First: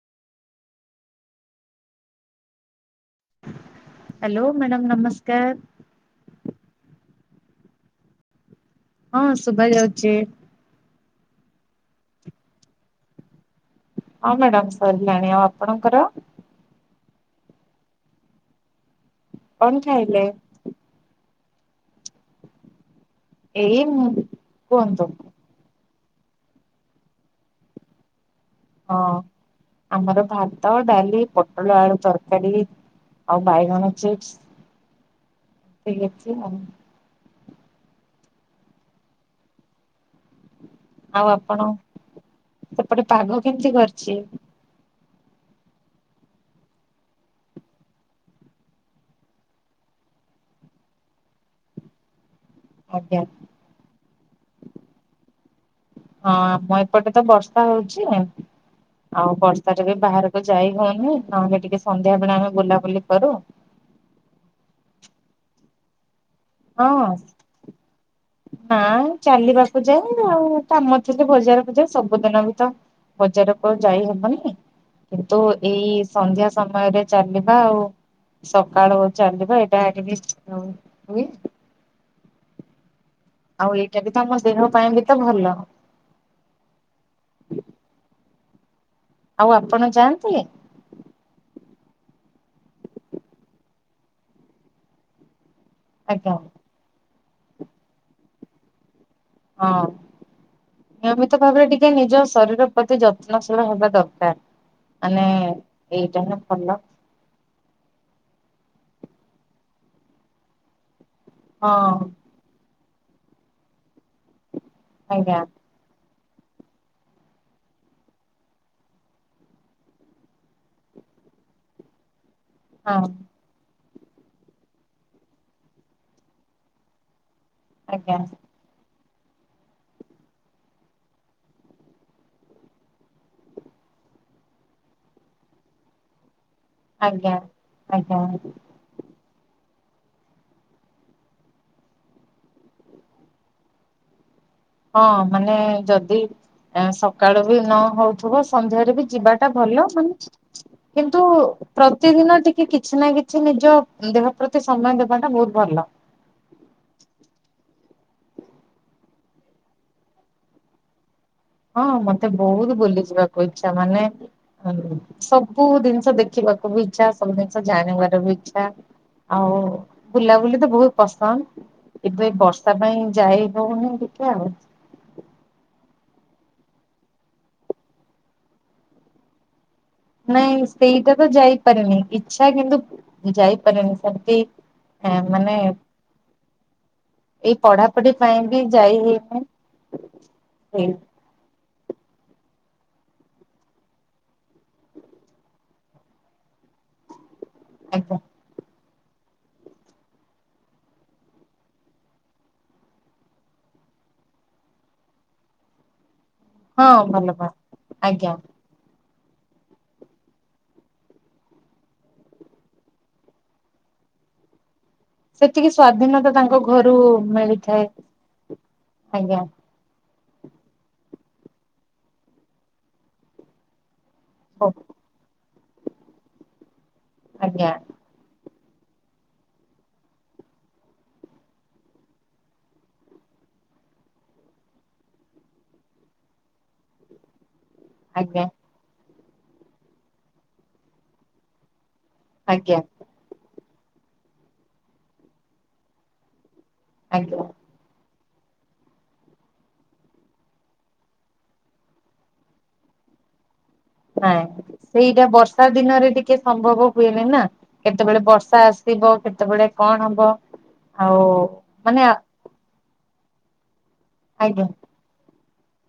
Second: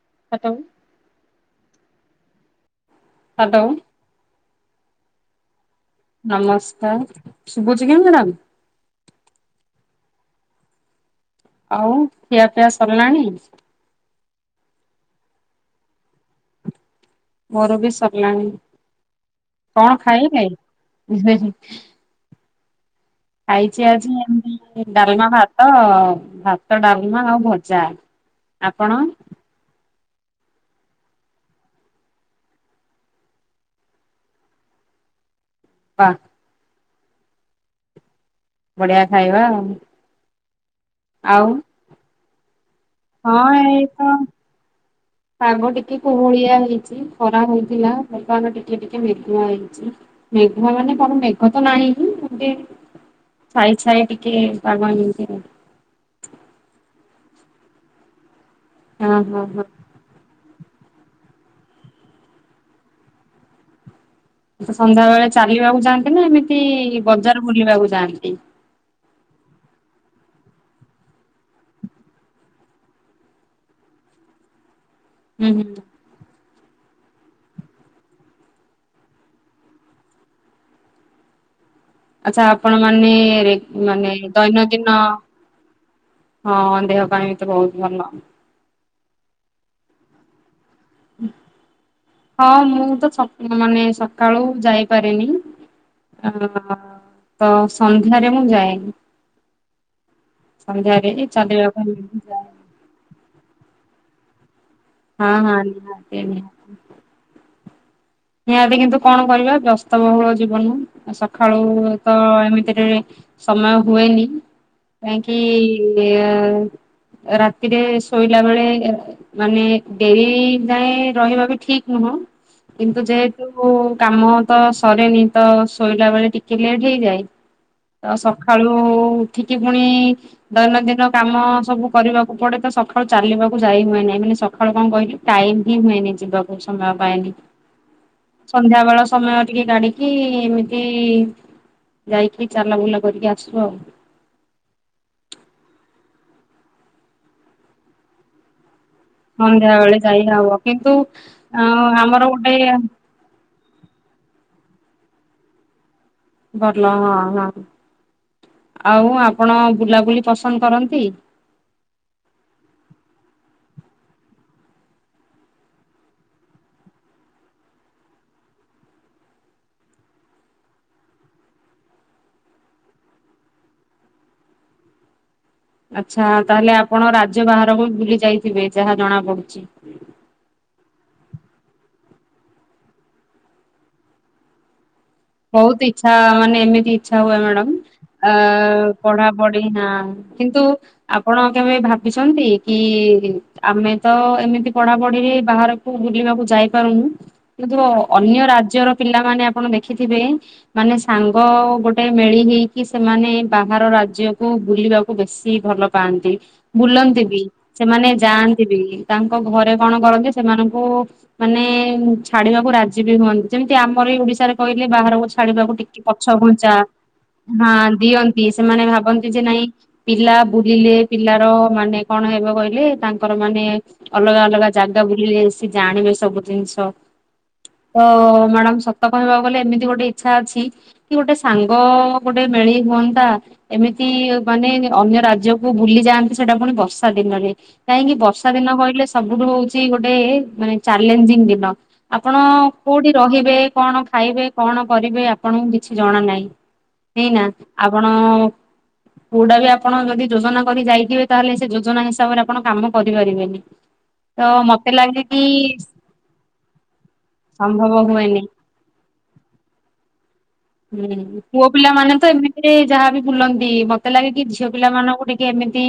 [unintelligible] Hello. Hello madam ନମସ୍କାର। ନମସ୍କାର ଶୁଭୁଛି କି ମ୍ୟାଡ଼ାାମ? ହଁ ଶୁବା ଯାଉଛି। ଆଉ ଖିଆ ପିଆ ସର୍ ଲାଣି? ହଁ ମ୍ୟାଡାାମ ସରିଲାଣି ଆଉ ଆପଣଙ୍କର? ମୋର ବି ସରିଲାଣି କଣ ଖାଇଲେ? ଏଇ ଖାଇଛି ଆଜି ମୁଁ ଏମତି କୁହନ୍ତୁ ଡାଲମା ଭାତ ଭାତ ଡାଲମା ଆଉ ଭଜା। ଆପଣ ହଁ ଆମର ଭାତ ଡାଲି ପୋଟଳ ଆଳୁ ତରକାରୀ। ଆଉ ବାଇଗଣ ଛେଚ୍। ବା ବଢିଆ ଖାଇବା ଆଉ। ଆଉ ଆପଣ? ସେପଟେ ପାଗ ହଁ କେମିତି ଏଇ ତ। କରିଛି? ପାଗ ଟିକେ କୁହୁଳିଆ ହେଇଛି ଖରା ହଇଥିଲା ପବନ ଟିକେ ଟିକେ ହେଇଥି ହେଇଛି। ମେଘା ମାନେ କଣ ମେଘ ତ ନାହିଁ। ଆଜ୍ଞା ହଁ ଛାଇଛାଇ ଟିକେ ପାଗ ଏମିତି। ହଁ ଆମ ଏପଟେ ତ ବର୍ଷା ହଉଛି ହଁ ହଁ ଆଉ ହଁ ବର୍ଷା ରେ ବି ବାହାର ଯାଇ ହଉନି ନହେଲେ ଟିକେ ସନ୍ଧ୍ୟା ବେଳେ ଆମେ ବୁଲାବୁଲି କରୁ ତ ସନ୍ଧ୍ୟାବେଳେ ଚାଲିବାକୁ ଯା ନା ଏମିତି ହଁ ବଜାର ବୁଲିବାକୁ ଯାଆନ୍ତି। ନା ଚାଲିବାକୁ ଯାଏ ଆଉ କାମ ଥିଲେ ବଜାର ଫଜାର ସବୁଦିନ ବିତ ବଜାରକୁ ଯାଇ ହବନି କିନ୍ତୁ ହୁଁ ହୁଁ ଏଇ ସନ୍ଧ୍ୟା ସମୟରେ ଚାଲିବା ଆଉ ସକାଳ ଚାଲିବା ଏଇଟା ଟିକେ [unintelligible] ହୁଏ। ଆଚ୍ଛା ଆପଣମାନେ ଆଉ ଏଇଟା ମାନେ ବି ତ ଆମ ଦେହ ପାଇଁ ଦୈନଦିନ ବି ତ ଭଲ। ହଁ ଦେହ ପାଇଁ ବି ତ ବହୁତ ଭଲ। ଆଉ ଆପଣ ଯାଆନ୍ତି? ହଁ ମୁଁ ତ ସକ ମାନେ ସକାଳୁ ଯାଇ ପାରେନି। ଅ ଆଜ୍ଞା ତ ସନ୍ଧ୍ୟାରେ ମୁଁ ଯାଏନି। ହଁ ସନ୍ଧ୍ୟାରେ ନିୟମିତ ଭାବରେ ଚାଲିବାକୁ ଟିକେ ଏମିତି ନିଜ ଯାଏ। ଶରୀର ପ୍ରତି ଯତ୍ନଶୀଳ ହେବା ଦର କାର୍ ମାନେ ହଁ ହଁ ନିହାତି ଏଇଟା ନା ନିହାତି। ଭଲ। ନିହାତି କିନ୍ତୁ କଣ କରିବା ବ୍ୟସ୍ତ ବହୁଳ ଜୀବନ ସକାଳୁ ହଁ ତ ଏମିତିରେ ସମୟ ହୁଏନି କାହିଁକି ଆଜ୍ଞା ଏ? ରାତିରେ ଶୋଇଲା ବେଳେ ମାନେ ଡେରି ଯାଏ ରହିବା ବି ଠିକ ନୁହଁ। ହଁ। କିନ୍ତୁ ହଁ ଯେହେତୁ କାମ ତ ସରେନି ତ ଶୋଇଲା ବେଳେ ଟିକେ ଲେଟ ହେଇଯାଏ। ତ ଆଜ୍ଞା ସକାଳୁ ଉଠିକି ପୁଣି ଦୈନଦିନ କାମ ସବୁ କରିବାକୁ ପଡେ ତ ସକାଳୁ ଚାଲିବାକୁ ଯାଇ ହୁଏନି। ନାଇ ମାନେ ସକାଳୁ କଣ କହିଲୁ ଟାଇମ ହି ହୁଏନି ଯିବାକୁ ସମୟ ଆଜ୍ଞା ପାଏନି। ଆଜ୍ଞା। ସନ୍ଧ୍ୟା ବେଳ ସମୟ ଟିକେ ଗାଡିକି ଏମିତି ଯାଇକି ଚାଲା ବୁଲା କରିକି ଆସୁ ଆଉ। ହଁ ମାନେ ଯଦି ଆ ସକାଳୁ ବି ନ ହଉଥିବ ସନ୍ଧ୍ୟାରେ ବି ଯିବାଟା ସନ୍ଧ୍ୟା ଭଲ ବେଳେ ଯାଇ ମାନେ ହବ କିନ୍ତୁ ଅ ଆମର ପ୍ରତିଦିନ ଗୋଟେ ଟିକେ କିଛି ନା କିଛି ନି ନିଜ ଦେହ ପ୍ରତି ସମୟ ଦେବାଟା ବହୁତ ଭଲ। ଭଲ ହଁ ହଁ। ଆଉ ଆପଣ ବୁଲାବୁଲି ପସନ୍ଦ କରନ୍ତି। ହଁ ମତେ ବହୁତ ବୁଲି ଯିବାକୁ ଇଚ୍ଛା ମାନେ ଅ ସବୁ ଜିନିଷ ଦେଖି ବାକୁ ବି ଇଚ୍ଛା ସବୁ ଜିନିଷ ଜାଣିବାର ବି ଇଚ୍ଛା। ଆଉ ବୁଲାବୁଲି ତ ବହୁତ ପସନ୍ଦ। ଏବେ ବର୍ଷା ପାଇଁ ଯାଇ ହଉନି ଟିକେ ଆଉ। [inaudible] ଆଚ୍ଛା ତାହେଲେ ଆପଣ ରାଜ୍ୟ ବାହାରକୁ ବୁଲି ଯାଇଥିବେ ଯାହା ଜଣା ପଡୁଛି। ନାଇଁ ସେଇଟା ତ ଯାଇପାରେନି ଇଚ୍ଛା କିନ୍ତୁ ଯାଇପାରେନି ସେମିତି ମାନେ ବହୁତ ଇଚ୍ଛା ମାନେ ଏମିତି ଇଚ୍ଛା ହୁଏ ଏଇ ମ୍ୟାଡାମ। ପଢାପଢି ଅ ପାଇଁ ବି ଯାଇ ହେଇନି ପଢାପଢି ନା କିନ୍ତୁ ହେଇ ଆପଣ କେବେ ଭାବ ଭାବିଛନ୍ତି କି ଆମେ ତ ଏମିତି ପଢା ପଢିରେ ବାହାରକୁ ବୁଲିବାକୁ ଯାଇପାରୁନୁ। କିନ୍ତୁ ଆଜ୍ଞା ଅନ୍ୟ ରାଜ୍ୟର ପିଲାମାନେ ଆପଣ ଦେଖ ଦେଖିଥିବେ ମାନେ ସାଙ୍ଗ ଗୋଟେ ମେଳି ହେଇକି ସେମାନେ ବାହାର ରାଜ୍ୟକୁ ବୁ ବୁଲିବାକୁ ବେଶୀ ଭଲ ପାଆନ୍ତି ହଁ ବୁଲନ୍ତି ଭଲ ବି ପା ସେମାନେ ଆଜ୍ଞା। ଯାଆନ୍ତି ବି ତାଙ୍କ ଘରେ କଣ କରନ୍ତି ସେମାନଙ୍କୁ ମାନେ ଛାଡିବାକୁ ରାଜି ବି ହୁଅନ୍ତି ଯେମିତି ଆମର ଏଇ ଓଡିଶାରେ କହିଲେ ବାହାରକୁ ସେତିକି ଛାଡିବାକୁ ଟିକେ ସ୍ଵାଧୀନତା ପଛ ତାଙ୍କ ଘୁଞ୍ଚା ଘରୁ ମିଳିଥାଏ ହ ଦିଅନ୍ତି ସେମାନେ ଭାବନ୍ତି ଆଜ୍ଞା ଯେ ନାଇଁ ପିଲା ବୁଲିଲେ ପିଲାର ମାନେ କଣ ହେବ କହିଲେ ତାଙ୍କର ମାନେ ଅଲଗା ଅଲଗା ହଉ ଜାଗା ବୁଲିଲେ ସିଏ ଜାଣିବେ ସବୁ ଜିନିଷ ଆଜ୍ଞା ତ ମ୍ୟାଡାମ ସତ କହିବାକୁ ଗଲେ ଏମିତି ଗୋଟେ ଇଚ୍ଛା ଅଛି କି ଗୋଟେ ସାଙ୍ଗ ଗୋଟେ ମେଳି ହୁଅନ୍ତା ଏମିତି ମାନେ ଅନ୍ୟ ରାଜ୍ୟକୁ ବୁଲି ଯାଆନ୍ତି ସେଟା ପୁଣି ବର୍ଷା ଦିନରେ କାହିଁକି ଆଜ୍ଞା। ବର୍ଷା ଦିନ କହିଲେ ସବୁଠୁ ହଉଛି ଗୋଟେ ମାନେ ଚ୍ୟାଲେଞ୍ଜିଂ ଦିନ। ଆପଣ ଆଜ୍ଞା କୋଉଠି ରହିବେ। କଣ ଖାଇବେ? କଣ କରିବେ? ଆପଣଙ୍କୁ କିଛି ଜଣା ନାହିଁ। ନି ଆଜ୍ଞା ନା ଆପଣ କୋଉଟା ବି ଆପଣ ଯଦି ଯୋଜନା କରି ଯାଇଥିବେ। ତାହେଲେ ସେ ଯୋଜନା ହିସାବରେ ଆପଣ କାମ କରିପାରିବେନି। ତ ନାଇଁ ମ ସେଇଟା ବର୍ଷା ଦିନରେ ଟିକେ ସମ୍ଭବ ହୁଏନି ନା। ସମ୍ଭବ କେତେବେଳେ ହୁଏନି ବର୍ଷା ଆସିବ। କେତେବେଳେ କଣ ହବ? ଆଉ ହୁଁ ପୁଅ ପିଲା ମାନେ ତ ଏମିତିରେ ଯାହାବି ବୁଲନ୍ତି। ମତେ ଲାଗେ କି ଆଜ୍ଞା ଝିଅ ପିଲା ମାନଙ୍କୁ ଗୋଟେ ଏମିତି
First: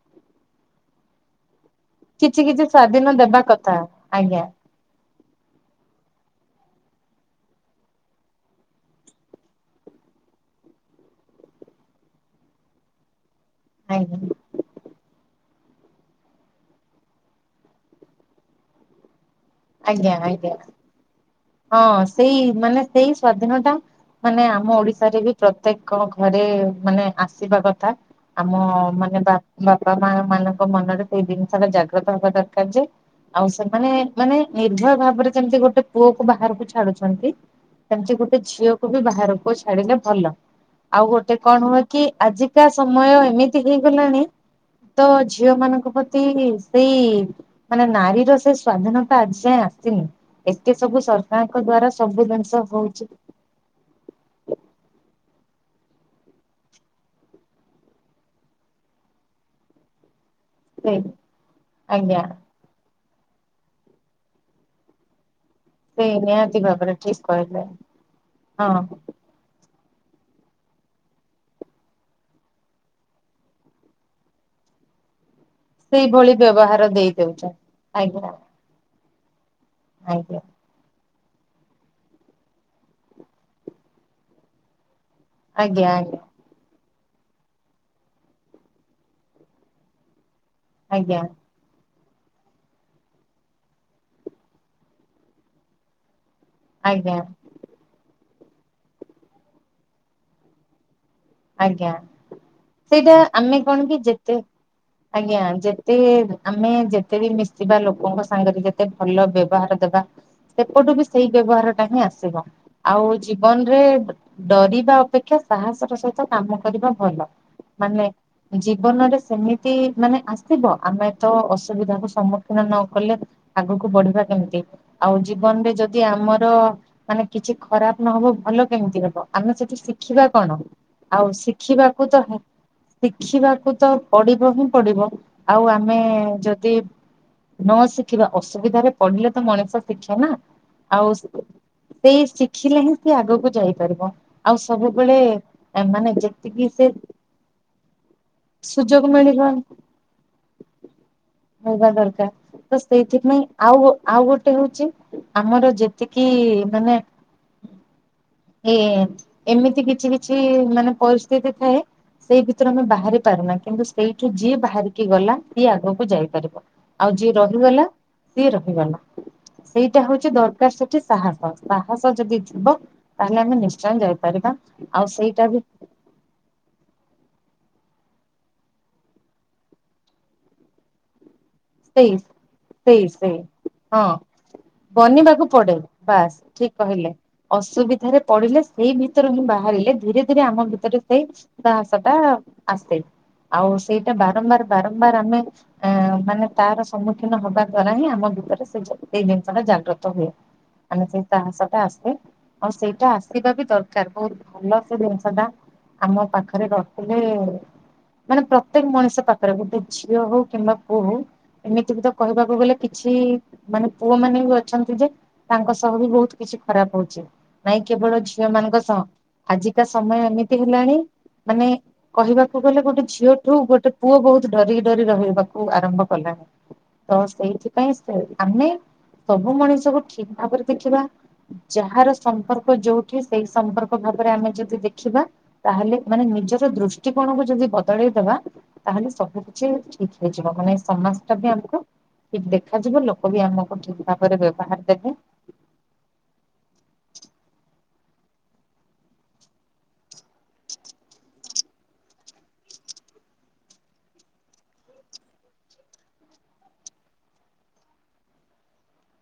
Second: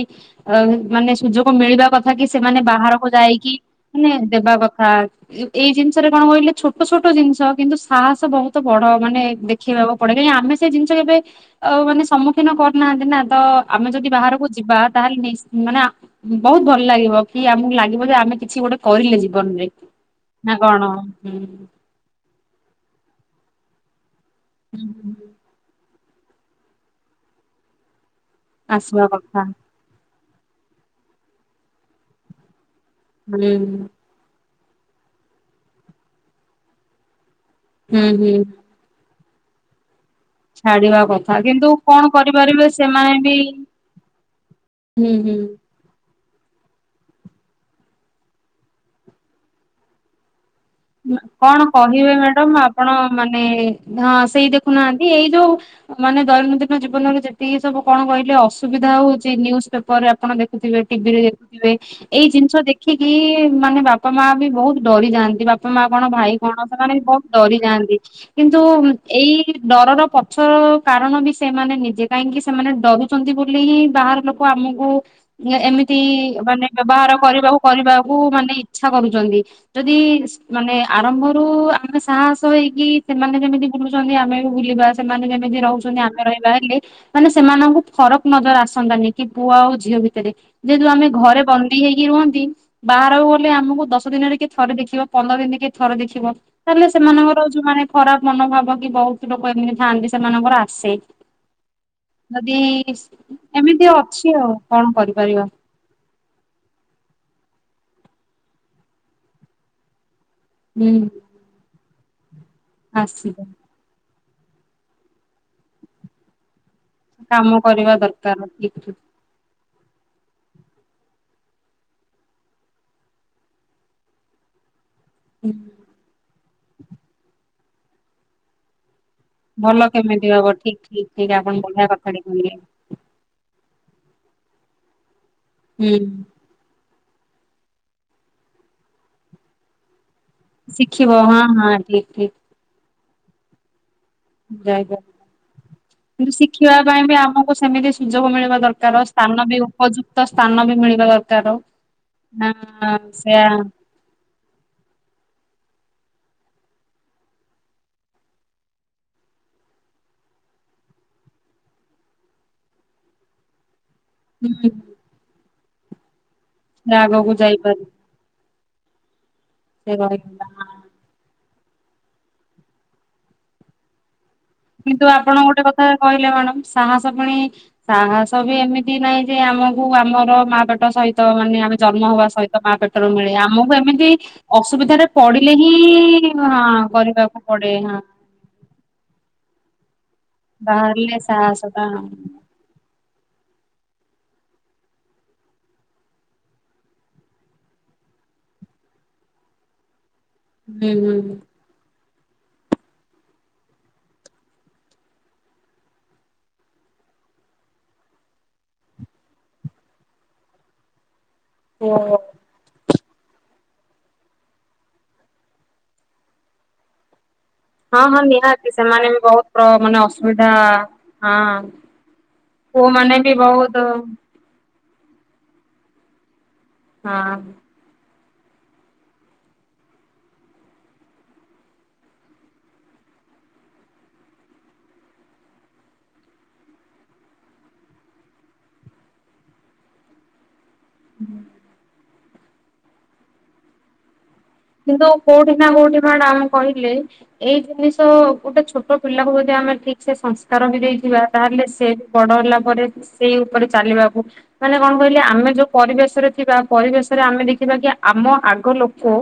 ଅ ମାନେ ସୁଯୋଗ ମିଳିବା କଥା କି କିଛି ସେମାନେ କିଛି ବାହାରକୁ ସ୍ଵାଧୀନ ଦେବା ଯାଇକି କଥା ମାନେ ଆଜ୍ଞା ଦେବା କଥା। ଏଇ ଜିନିଷରେ କଣ କହିଲେ ଛୋଟ ଛୋଟ ଜିନିଷ କିନ୍ତୁ ସାହସ ବହୁତ ବଡ। ମାନେ ଦେଖିବାକୁ ପଡେ। କାହିଁକି ଆମ ସେ ଜିନିଷ କେବେ ଆ ମାନେ ସମ୍ମୁଖୀନ କରୁନାହାନ୍ତି ନା। ତ ଆମେ ଯଦି ଆଜ୍ଞା ବାହାରକୁ ଯିବା ତାହେଲେ ନିସ୍ ମାନେ ବହୁତ ଭଲ ଲାଗିବ। କି ଆମକୁ ଲାଗିବ ଯେ ଆମେ କିଛି ଗୋଟେ କରିଲେ ଯି ନରେ ଆଜ୍ଞା ଆଜ୍ଞା। ନା କଣ। ହଁ ସେଇ ମାନେ ସେଇ ସ୍ଵାଧୀନ ଟା ମାନେ ଆମ ଓଡିଶାରେ ହୁଁ ବି ପ୍ରତ୍ୟେକ କଣ ଘରେ ମାନେ ଆସିବା କଥା। ଆମ ଆସିବା ମାନେ ବା କଥା ବାପା ମା ମାନଙ୍କ ମନରେ ସେଇ ଜିନିଷ ଟା ଜାଗ୍ରତ ହବା ଦରକାର। ଯେ ଆଉ ହୁଁ ସେମାନେ ମାନେ ନିର୍ଭୟ ଭାବରେ ଯେମିତି ଗୋଟେ ପୁଅ କୁ ବାହାରକୁ ଛାଡୁଛନ୍ତି। ହୁଁ ସେମତି ହୁଁ। ଗୋଟେ ଝିଅକୁ ବି ବାହାରକୁ କ ଛାଡିଲେ ଭଲ ଛାଡିବା ଆଉ ଗୋଟେ କଥା କଣ କିନ୍ତୁ ହୁଏ କି ଆଜିକା କରିପାରିବେ ସମୟ ସେମାନେ ବି ଏମିତି ହେଇଗଲାଣି। ତ ହୁଁ ହୁଁ। ଝିଅ ମାନଙ୍କ ପ ସେଇ ମାନେ ନାରୀର ସେଇ ସ୍ଵାଧୀନତା ଆଜି ଯାଏଁ ଆସିନି। ଏତେ ସବୁ ସରକାରଙ୍କ କଣ ଦ୍ଵାରା କହିବେ ସବୁ ଜିନିଷ ମ୍ୟାଡାମ ଆପଣ ହଉଛି ମାନେ ହଁ ସେଇ ଦେଖୁନାହାନ୍ତି। ଏଇ ଯୋଉ ମାନେ ଦୈନନ୍ଦିନ ଜୀବନରେ ଯେତିକି ସବୁ କଣ କହିଲେ ଅସୁବିଧା ହଉଛି। ନ୍ୟୁଜ୍ ପେପର ରେ ଆପଣ ଦେଖ ଥିବେ ସେ ଟିଭିରେ ଦେଖୁଥିବେ। ଆଜ୍ଞା। ଏଇ ଜିନିଷ ଦେଖ ଦେଖିକି ମାନେ ବାପା ମା ବି ବହୁତ ଡରି ଯାଆନ୍ତି। ବାପା ମା ସେ କଣ ଭାଇ କଣ ନିହାତି ସେମାନେ ଭାବରେ ଠିକ ବହୁତ ଡରି କହିଲେ ଯାଆନ୍ତି। କିନ୍ତୁ ହଁ ଏଇ ଡରର ପଛ କାରଣ ବି ସେମାନେ ନିଜେ। କାହିଁକି ସେମାନେ ଡରୁଛନ୍ତି ବୋଲି ହିଁ ବାହାର ଲୋକ ଆ ମୁକୁ ଏମିତି ସେଇଭଳି ମାନେ ବ୍ୟବହାର ଦେଇ ଦଉଛନ୍ତି। କରିବାକୁ କରିବାକୁ ଆଜ୍ଞା ମାନେ ଇଚ୍ଛା କରୁଛନ୍ତି। ଯଦି ଆଜ୍ଞା ମାନେ ଆରମ୍ଭରୁ ଆମେ ସାହସ ହେଇକି ସେମାନେ ଯେମିତି ବୁଲୁଛନ୍ତି ଆମେ ବି ବୁଲିବା। ସେମାନେ ଯେମିତି ଆଜ୍ଞା ଆଜ୍ଞା ରହୁଛନ୍ତି। ଆମେ ରହିବା ହେଲେ ମାନେ ସେମାନଙ୍କୁ ଫରକ ନଜର ଆସନ୍ତାନି। କି ପୁଅ ଆଉ ଝିଅ ଭିତରେ। ଯେହେତୁ ଆମେ ଆଜ୍ଞା ଘରେ ବନ୍ଦୀ ହେଇକି ରୁହନ୍ତି । ବାହାରକୁ ଗଲେ ଆମକୁ ଦଶ ଦିନରେ କିଏ ଥରେ ଦେଖିବ। ପନ୍ଦର ଦିନିକେ ଥର ଦେଖିବ। ତାହେଲେ ଆଜ୍ଞା ସେମାନଙ୍କର ଯୋଉମାନେ ଖରାପ ମନୋଭାବ କି ବହୁତ ଲୋକ ଏମିତି ଥାଆନ୍ତି। ସେମାନଙ୍କର ଆସେ। ଆଜ୍ଞା ଯଦି ସେଇଟା ଆମେ ଏମିତି କଣ କି ଅଛି ଯେତେ ଆଉ କଣ କରିପାରିବା ଆଜ୍ଞା ଯେତେ ଆମେ ଯେତେ ବି ମିଶଥିବା ଲୋକ ଲୋକଙ୍କ ସାଙ୍ଗରେ ଯେତେ ଭଲ ବ୍ୟବହାର ଦେବା। ହୁଁ ସେପଟୁ ବି ସେଇ ବ୍ୟବହାର ଟା ହିଁ ଆସିବ। ଆଉ ଆସିବ ଜୀବନରେ ଡରିବା ଅପେକ୍ଷା ସାହସ ର ସହିତ କାମ କରିବା ଭଲ। କାମ କରିବା ମାନେ ଦରକାର ଠିକ ଠିକ ଜୀବନରେ ସେମିତି ମାନେ ଆସିବ। ଆମେ ତ ଅସୁବିଧା କୁ ସମ୍ମୁଖୀନ ନ କଲେ ଆଗକୁ ବଢିବା କେମିତି। ଆଉ ହୁଁ। ଜୀବନ ରେ ଯଦି ଆମର ମାନେ କିଛି ଖରାପ ନହବ ଭଲ କେମିତି ହବ। ଆମେ ସେଠି ଭଲ ଶିଖିବା କେମିତି ହବ କଣ? ଠିକ ଠିକ ଆଉ ଠିକ ଆପଣ ବଢିଆ ଶିଖିବାକୁ କଥାଟେ ତ କହିଲେ ଶିଖିବାକୁ ପଡିବ ହିଁ ପଡିବ। ଆଉ ହୁଁ। ଆମେ ଯଦି ନ ଶିଖିବା ଅସୁବିଧାରେ ପଢିଲେ ତ ମଣିଷ ଶିଖି ହେ ନା ଶିଖିବ ଆଉ ହଁ ହଁ ଠିକ ସେ ଠିକ ଶିଖିଲେ ହିଁ ଆଗକୁ ଯାଇପାରିବ। ଆଉ ଯାଇପାର ସବୁବେଳେ ମାନେ କିନ୍ତୁ ଯେତିକି ଶିଖିବା ସେ ପାଇଁ ବି ଆମକୁ ସେମିତି ସୁଯୋଗ ମିଳିବା ଦରକାର। ସ୍ଥାନ ବି ଉପଯୁକ୍ତ ସ୍ଥାନ ବି ମିଳ ହେବା ଦରକାର ତ ସେଇଥିପାଇଁ ସେୟା ଆଉ ଆଉ ଗୋଟେ ହଉଛି ଆମର ଯେତିକି ମାନେ ଏ ଏମିତି କିଛି କିଛି ମାନେ ପରିସ୍ଥିତି ଥାଏ ସେଇ ଭିତରେ ଆମେ ବାହାରି ପାରୁନା କିନ୍ତୁ ସେଇଠୁ ଯିଏ ହୁଁ ବାହାରିକି ଗଲା ସିଏ ଆଗକୁ ଯାଇପାରିବ ସେ ଆଉ ଯିଏ ଆଗକୁ ରହିଗଲା ଯାଇପାରିବ ସିଏ ରହିଗଲା ସେ ସେଇଟା ହଉଛି ଦରକାର ରହିଗଲା। ସେଠି ସାହସ ସାହସ ଯଦି ଯିବ ତାହେଲେ ଆମେ ନିଶ୍ଚୟ ଯାଇପାରିବା। କିନ୍ତୁ ଆଉ ଆପଣ ସେଇଟା ଗୋଟେ ବି କଥା କହିଲେ ମ୍ୟାଡ଼ାମ ସାହସ ପୁଣି ସାହସ ବି ଏମିତି ନହିଁ ଯେ ଆମକୁ ଆମର ମା ପେଟ ସହିତ ମାନେ ଆମେ ଜନ୍ମ ସେଇ ହବା ସହିତ ମା ପେଟରୁ ସେଇ ମିଳେ ସେଇ ଆମକୁ ହଁ ଏମିତି ଅସୁବିଧାରେ ବନିବାକୁ ପଡିଲେ ପଡେ ହିଁ ବାସ୍ ହଁ ଠିକ କହିଲେ କରିବାକୁ ପଡେ ହଁ। ଅସୁବିଧାରେ ପଡିଲେ ସେଇ ଭିତରୁ ହିଁ ବା ବାହାରିଲେ ଧୀରେ ଧୀରେ ଆମ ଭିତରେ ବାହାରିଲେ ସେଇ ସାହସଟା ତାାସ ଟା ହୁଁ ଆସେ। ଆଉ ସେଇଟା ବାରମ୍ବାର ବାରମ୍ବାର ଆମେ ଅ ମାନେ ତାର ସମ୍ମୁଖୀନ ହବା ଦ୍ଵାରା ହିଁ ଆମ ଭିତରେ ସେ ସେଇ ଜିନିଷ ଟା ଜାଗ୍ରତ ହୁଏ। ଆ ହୁଁ ସେ ଶାହାସ ଟା ଆଶେ। ଆଉ ସେଇଟା ଆସିବା ବି ଦରକାର ବହୁତ ଭଲ ସେ ଜିନିଷ ଟା ଆମ ପାଖରେ ରଖଥିଲେ ମାନେ ପ୍ରତ୍ୟେକ ମଣିଷ ପାଖରେ ଗୋଟେ ଝିଅ ହଉ କିମ୍ବା ପୁଅ ହଉ ଓ ଏମିତି ବି ତ କହିବାକୁ ଗଲେ କିଛି ମାନେ ପୁଅ ମାନେ ବି ଅଛନ୍ତି ଯେ ତାଙ୍କ ସହ ବି ବହୁତ କିଛି ଖରାପ ହଉଛି ନାଇଁ ହଁ କେବଳ ହଁ ଝିଅ ନିହାତି ମାନଙ୍କ ସହ ସେମାନେ ବି ବହୁତ ପ୍ର ଆଜିକା ମାନେ ସମୟ ଅସୁବିଧା ଏମିତି ହେଲାଣି ହଁ ମାନେ କହିବାକୁ ଗଲେ ଗୋଟେ ପୁଅମାନେ ବି ଝିଅଠୁ ବହୁତ ଗୋଟେ ପୁଅ ବହୁତଡରିକି ରହିବାକୁ ଆରମ୍ଭ କଲାଣି ତ ହଁ। ସେଇଥିପାଇଁ ସେ ଆମେ ସବୁ ମଣିଷକୁ ଠିକ ଭାବରେ ଦେଖିବା ଯାହାର ସମ୍ପର୍କ ଯୋଉଠି ସେଇ ସମ୍ପର୍କ ଆମେ ଯଦି ଦେଖିବା ତାହେଲେ ମାନେ ନିଜର ଦୃଷ୍ଟିକୋଣକୁ ଯଦି ବଦଳେଇଦବା ତାେଲେ ସବୁ କିଛି ଠିକ ହେଇଯିବ ମାନେ ସମ ଜଦୀ ଆମକୁ ଠିକ ଦେଖାଯିବ ଲୋକ ବି ଆମକୁ ଠିକ ଭାବ କିନ୍ତୁ କୋଉଠି ନା କୋଉଠି ମ୍ୟାଡ଼ାମ ଆମେ କହିଲେ ଏଇ ଜିନିଷ ଗୋଟେ ଛୋଟ ପିଲାକୁ ଯଦି ଆମେ ଠିକ ସେ ସଂସ୍କାର ବି ଦେଇଯିବା ତାହେଲେ ସେ ବଡ ଲା ପରେ ସେଇ ଉପରେ ଚାଲିବାକୁ ମାନେ କଣ କହିଲେ ଆମେ ଯୋଉ ପରିବେଶ ରେ ଥିବା ପରିବେଶରେ ଆମେ ଦେଖିବା କି ଆମ ଆଗ ଲୋକ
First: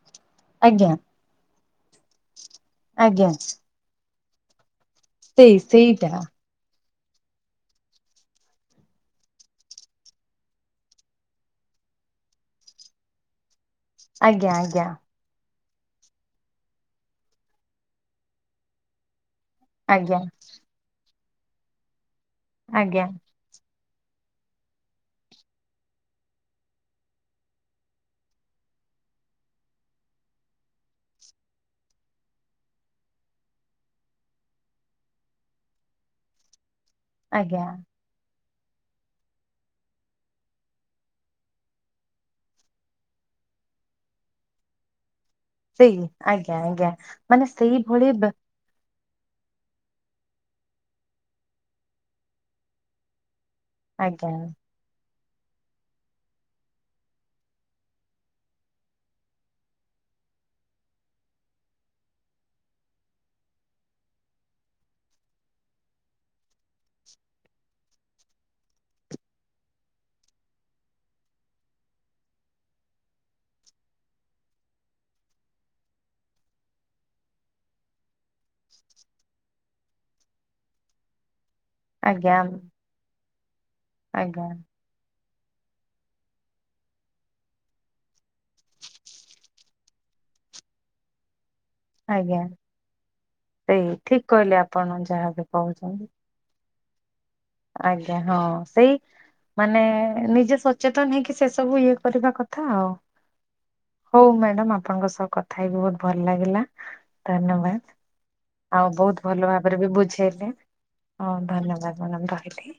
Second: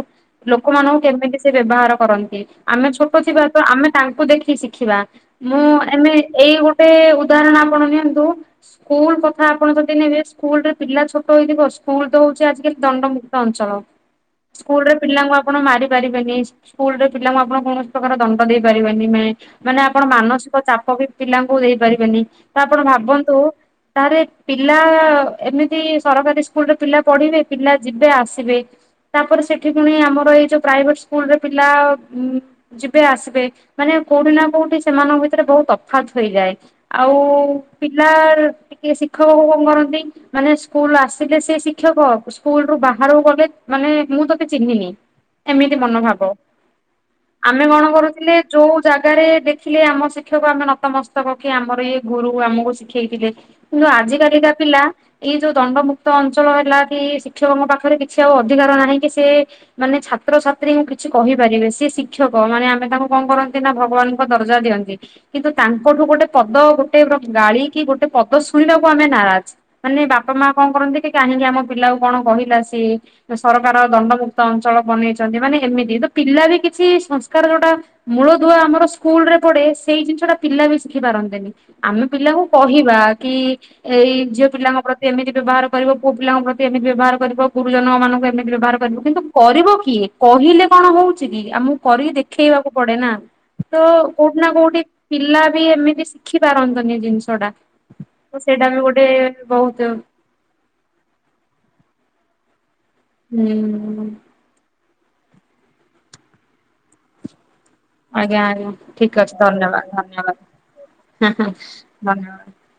ଆଜ୍ଞା ଲୋକମାନଙ୍କୁ କେମିତି ସେ ବ୍ୟବହାର କରନ୍ତି ଆମେ ଛୋଟ ଆଜ୍ଞା ଥିବା ତ ଆମେ ତାଙ୍କୁ ଦେଖି ଶି ଦେଖିବା ସେଇ ମୁଁ ସେଇଟା ଏମେ ଏଇ ଗୋଟେ ଗୋଟେ ଉଦାହରଣ ଆପଣ ନିଅନ୍ତୁ ସ୍କୁଲ କଥା ଆପଣ ଯଦି ନେବେ ସ୍କୁଲରେ ପିଲା ଛୋଟ ହେଇଥିବ ବ ସ୍କୁଲ ତ ହଉଛି ଆଜିକାଲି ଦଣ୍ଡମୁକ୍ତ ଅଞ୍ଚଳ ଆଜ୍ଞା ଆଜ୍ଞା। ସ୍କୁଲରେ ପିଲାଙ୍କୁ ଆପଣ ମାର ପାରିବେନି ସ୍କୁଲ ରେ ପିଲାଙ୍କୁ ଆପଣ କୌଣସି ପ୍ରକାର ଦଣ୍ଡ ଦେଇ ପାରିବେନି ମ ମାନେ ଆପଣ ଆଜ୍ଞା ମାନସିକ ଚାପ ବି ପିଲାଙ୍କୁ ଦେଇପାରିବେନି ତ ଆପଣ ଆଜ୍ଞା ଭାବନ୍ତୁ ତାହେଲେ ପିଲା ଏମିତି ସରକାରୀ ସ୍କୁଲରେ ପିଲା ପଢିବେ ପିଲା ଯିବେ ଆସିବେ ତାପରେ ସେଠ ଏଠଣି ଆମର ଏଇ ଯୋଉ ପ୍ରାଇଭେଟ ସ୍କୁଲରେ ପିଲା ଉ ଯିବେ ଆସିବେ ମାନେ କୋଉଠି ନା କଉଠି କୋଉଠି ସେମାନଙ୍କ ଭିତରେ ବହୁତ ତଫାାତ ହୋଇଇଯାଏ ଆଉ ଆଜ୍ଞା ପିଲା ଟିକେ ଶିକ୍ଷକ କ କଣ କରନ୍ତି ମାନେ ସ୍କୁଲ ଆସିଲେ ସେ ଶିକ୍ଷକ ସ୍କୁଲ ରୁ ବାହାରକୁ ଗଲେ ମାନେ ମୁଁ ତୋତେ ଚିହ୍ନିନି ଏମିତି ସେଇ ମନୋଭାବ ଆଜ୍ଞା ଆଜ୍ଞା ମାନେ ଆମେ କଣ ସେଇଭଳି ବେ କରୁଥିଲେ ଯୋଉ ଜାଗାରେ ଦେଖିଲେ ଆମ ଶିକ୍ଷକକୁ ଆମେ ନତମସ୍ତକକେ ଆମର ଇଏ ଗୁରୁ ଆମକୁ ଶିଖେଇଥିଲେ କିନ୍ତୁ ଆଜ୍ଞା ଆଜିକାଲିକା ପିଲା ଏଇ ଯୋଉ ଦଣ୍ଡମୁକ୍ତ ଅଞ୍ଚଳ ହେଲା କି ଶିକ୍ଷକଙ୍କ ପାଖରେ କିଛି ଆଉ ଅଧିକାର ନାହିଁ କି ସେ ମାନେ ଛାତ୍ରଛାତ୍ରୀଙ୍କୁ କିଛି କହିପାରିବେ ସି ଶିକ୍ଷକ ମାନେ ଆମେ ତାଙ୍କୁ କଣ କରନ୍ତି ନା ଭଗବାନ ଦର୍ଜା ଦିଅନ୍ତି କିନ୍ତୁ ତାଙ୍କଠୁ ଗୋଟେ ପଦ ଗୋଟେ ଗାଳି କି ଗୋଟେ ପଦ ଶୁଣିବାକୁ ଆମେ ନାହିଁ [unintelligible] ମାନେ ବାପା ମା କଣ କରନ୍ତି କି କାହିଁକି ଆମ ପିଲାକୁ କଣ କହିଲା ସି ସରକାର ଦଣ୍ଡମୁକ୍ତ ଅଞ୍ଚଳ ବନେଇଛନ୍ତି ମାନେ ଏମିତି। ତ ପିଲା ବି କିଛି ସଂସ୍କାର ଯୋଉଟା ମୂଳଦୁଆ ଆମର ସ୍କୁଲ ରେ ପଢେ ସେଇ ଜିନିଷଟା ପିଲା ବି ଶିଖି ପାରନ୍ତିନି। ଆମେ ଆଜ୍ଞା ପିଲାଙ୍କୁ କହିବା କି ଏଇ ଝିଅ ଆଜ୍ଞା ପିଲାଙ୍କ ପ୍ରତି ଏମିତି ବ୍ୟବହାର କରିବ। ପୁଅ ପିଲାଙ୍କ ପ୍ରତି ଏମିତି ବ୍ୟବହାର କରିବ। ଗୁରୁଜନ ମାନଙ୍କୁ ଏମିତି ବ୍ୟବହାର କରିବ। କିନ୍ତୁ କରିବ କିଏ କହିଲେ କଣ ହଉଛି କି। ଆମକୁ କରିକି ଆଜ୍ଞା ଦେଖେଇବାକୁ ପଡେ ନା। ତ ସେଇ ଠିକ୍ କୋଉଠି ନା କହିଲେ କୋଉଠି ଆପଣ ଯାହାବି ପିଲା ବି ଏମିତି କହୁଛନ୍ତି। ଶିଖି ପାର। [unintelligible] ଆଜ୍ଞା ହଁ ସେଇ ବହୁତ ମାନେ ନିଜେ ସଚେତନ ହେଇକି ସେ ସବୁ ଇଏ କରିବା କଥା ଆଉ। ହୁଁ। ହଉ ମ୍ୟାଡାମ ଆପଣଙ୍କ ସହ କଥା ହେଇକି ବହୁତ ଭଲ ଲାଗିଲା। ଧନ୍ୟବାଦ। ଆଜ୍ଞା ଆଜ୍ଞା ଆଉ ଠିକ ବହୁତ ଅଛି ଭଲ ଭାବରେ ଧନ୍ୟବାଦ ବି ଧନ୍ୟବାଦ ବୁଝେଇଲେ। ହଁ ଧନ୍ୟବାଦ ମାଡ଼ାମ ହଁ ରହିଲି।